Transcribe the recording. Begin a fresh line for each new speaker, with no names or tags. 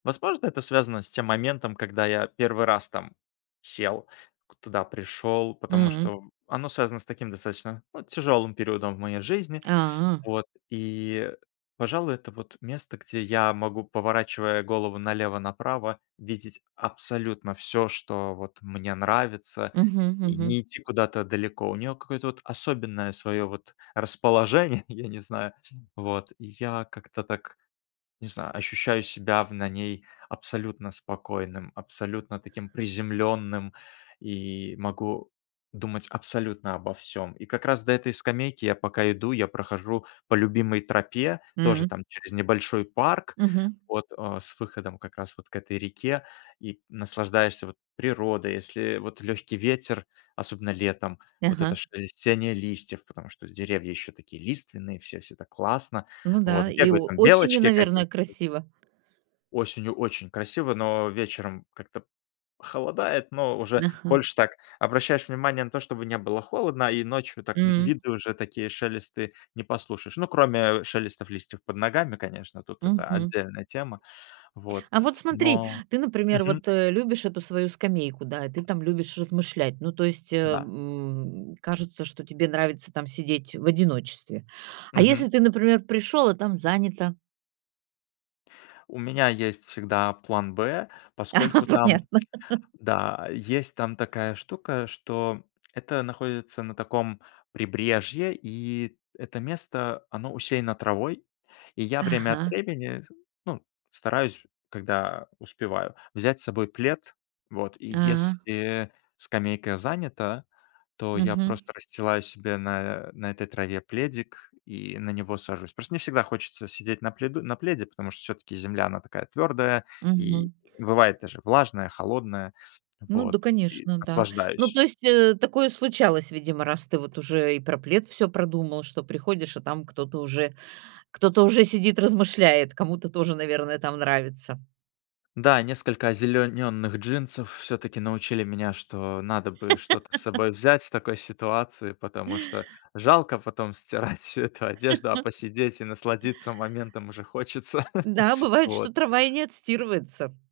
Возможно, это связано с тем моментом, когда я 1 раз там сел, к туда пришел, потому
М.
что, м, оно связано с таким достаточно, ну, тяжелым периодом в моей жизни.
А.
Вот и, пожалуй, это вот место, где я могу, поворачивая голову налево-направо, видеть абсолютно всё, что вот мне нравится.
Мгм.
И
Мгм.
не идти куда-то далеко. У нее какое-то вот особенное свое вот расположение, я не знаю, вот. Я как-то так, не знаю, ощущаю себя в на ней абсолютно спокойным, абсолютно таким приземленным, и могу думать абсолютно обо всём. И как раз до этой скамейки я пока иду, я прохожу по любимой тропе, тоже
М.
там через небольшой парк,
Мгм.
вот, а, с выходом как раз вот к этой реке, и наслаждаешься вот природой. Если вот легкий ветер, особенно летом, вот это
Ага.
шелестение листьев, потому что деревья еще такие лиственные все, всё так классно,
Ну
вот
да, и
бегают
о
там
осенью,
белочки
наверное,
какие-то.
красиво.
Осенью очень красиво, но вечером как-то холодает, но уже
Ага.
больше так обращаешь внимание на то, чтобы не было холодно, а, и ночью так, ну,
М.
виды уже такие, шелесты не послушаешь. Ну, кроме, а, шелестов листьев под ногами, конечно, тут это
Мгм.
отдельная тема. Вот,
А вот смотри,
но
ты, например,
Мгм.
вот, э, любишь эту свою скамейку, да, и ты там любишь размышлять. Ну, то есть, э,
Да.
м, кажется, что тебе нравится там сидеть в одиночестве. А если
Мгм.
ты, например, пришел, а там занято?
У меня есть всегда план Б, поскольку там,
Понятно.
да, а, есть там такая штука, что это находится на таком прибрежье, и это место- оно усеяно травой. И я время от
Ага.
времени с ну, стараюсь, когда успеваю, взять с собой плед. Вот, и
А.
если скамейка занята, то я
Мгм.
просто расстилаю себе на на этой траве пледик и на него сажусь. Просто не всегда хочется сидеть на пледу на пледе, потому что всё-таки земля- она такая твердая и
Мгм.
бывает даже влажная, холодная.
Ну
Вот,
да,
и
конечно, да. Ну,
наслаждаюсь.
то есть, э, такое случалось, видимо, раз ты вот уже и про плед всё продумал, что приходишь, а там кто-то уже, кто-то уже сидит, размышляет, кому-то тоже, наверное, там нравится.
Да, несколько озеленённых джинсов всё-таки научили меня, что надо бы что-то с собой взять в такой ситуации, потому что жалко потом стирать всю эту одежду, а посидеть и насладиться моментом уже хочется.
Да, бывает, что
Вот.
трава и не отстирывается.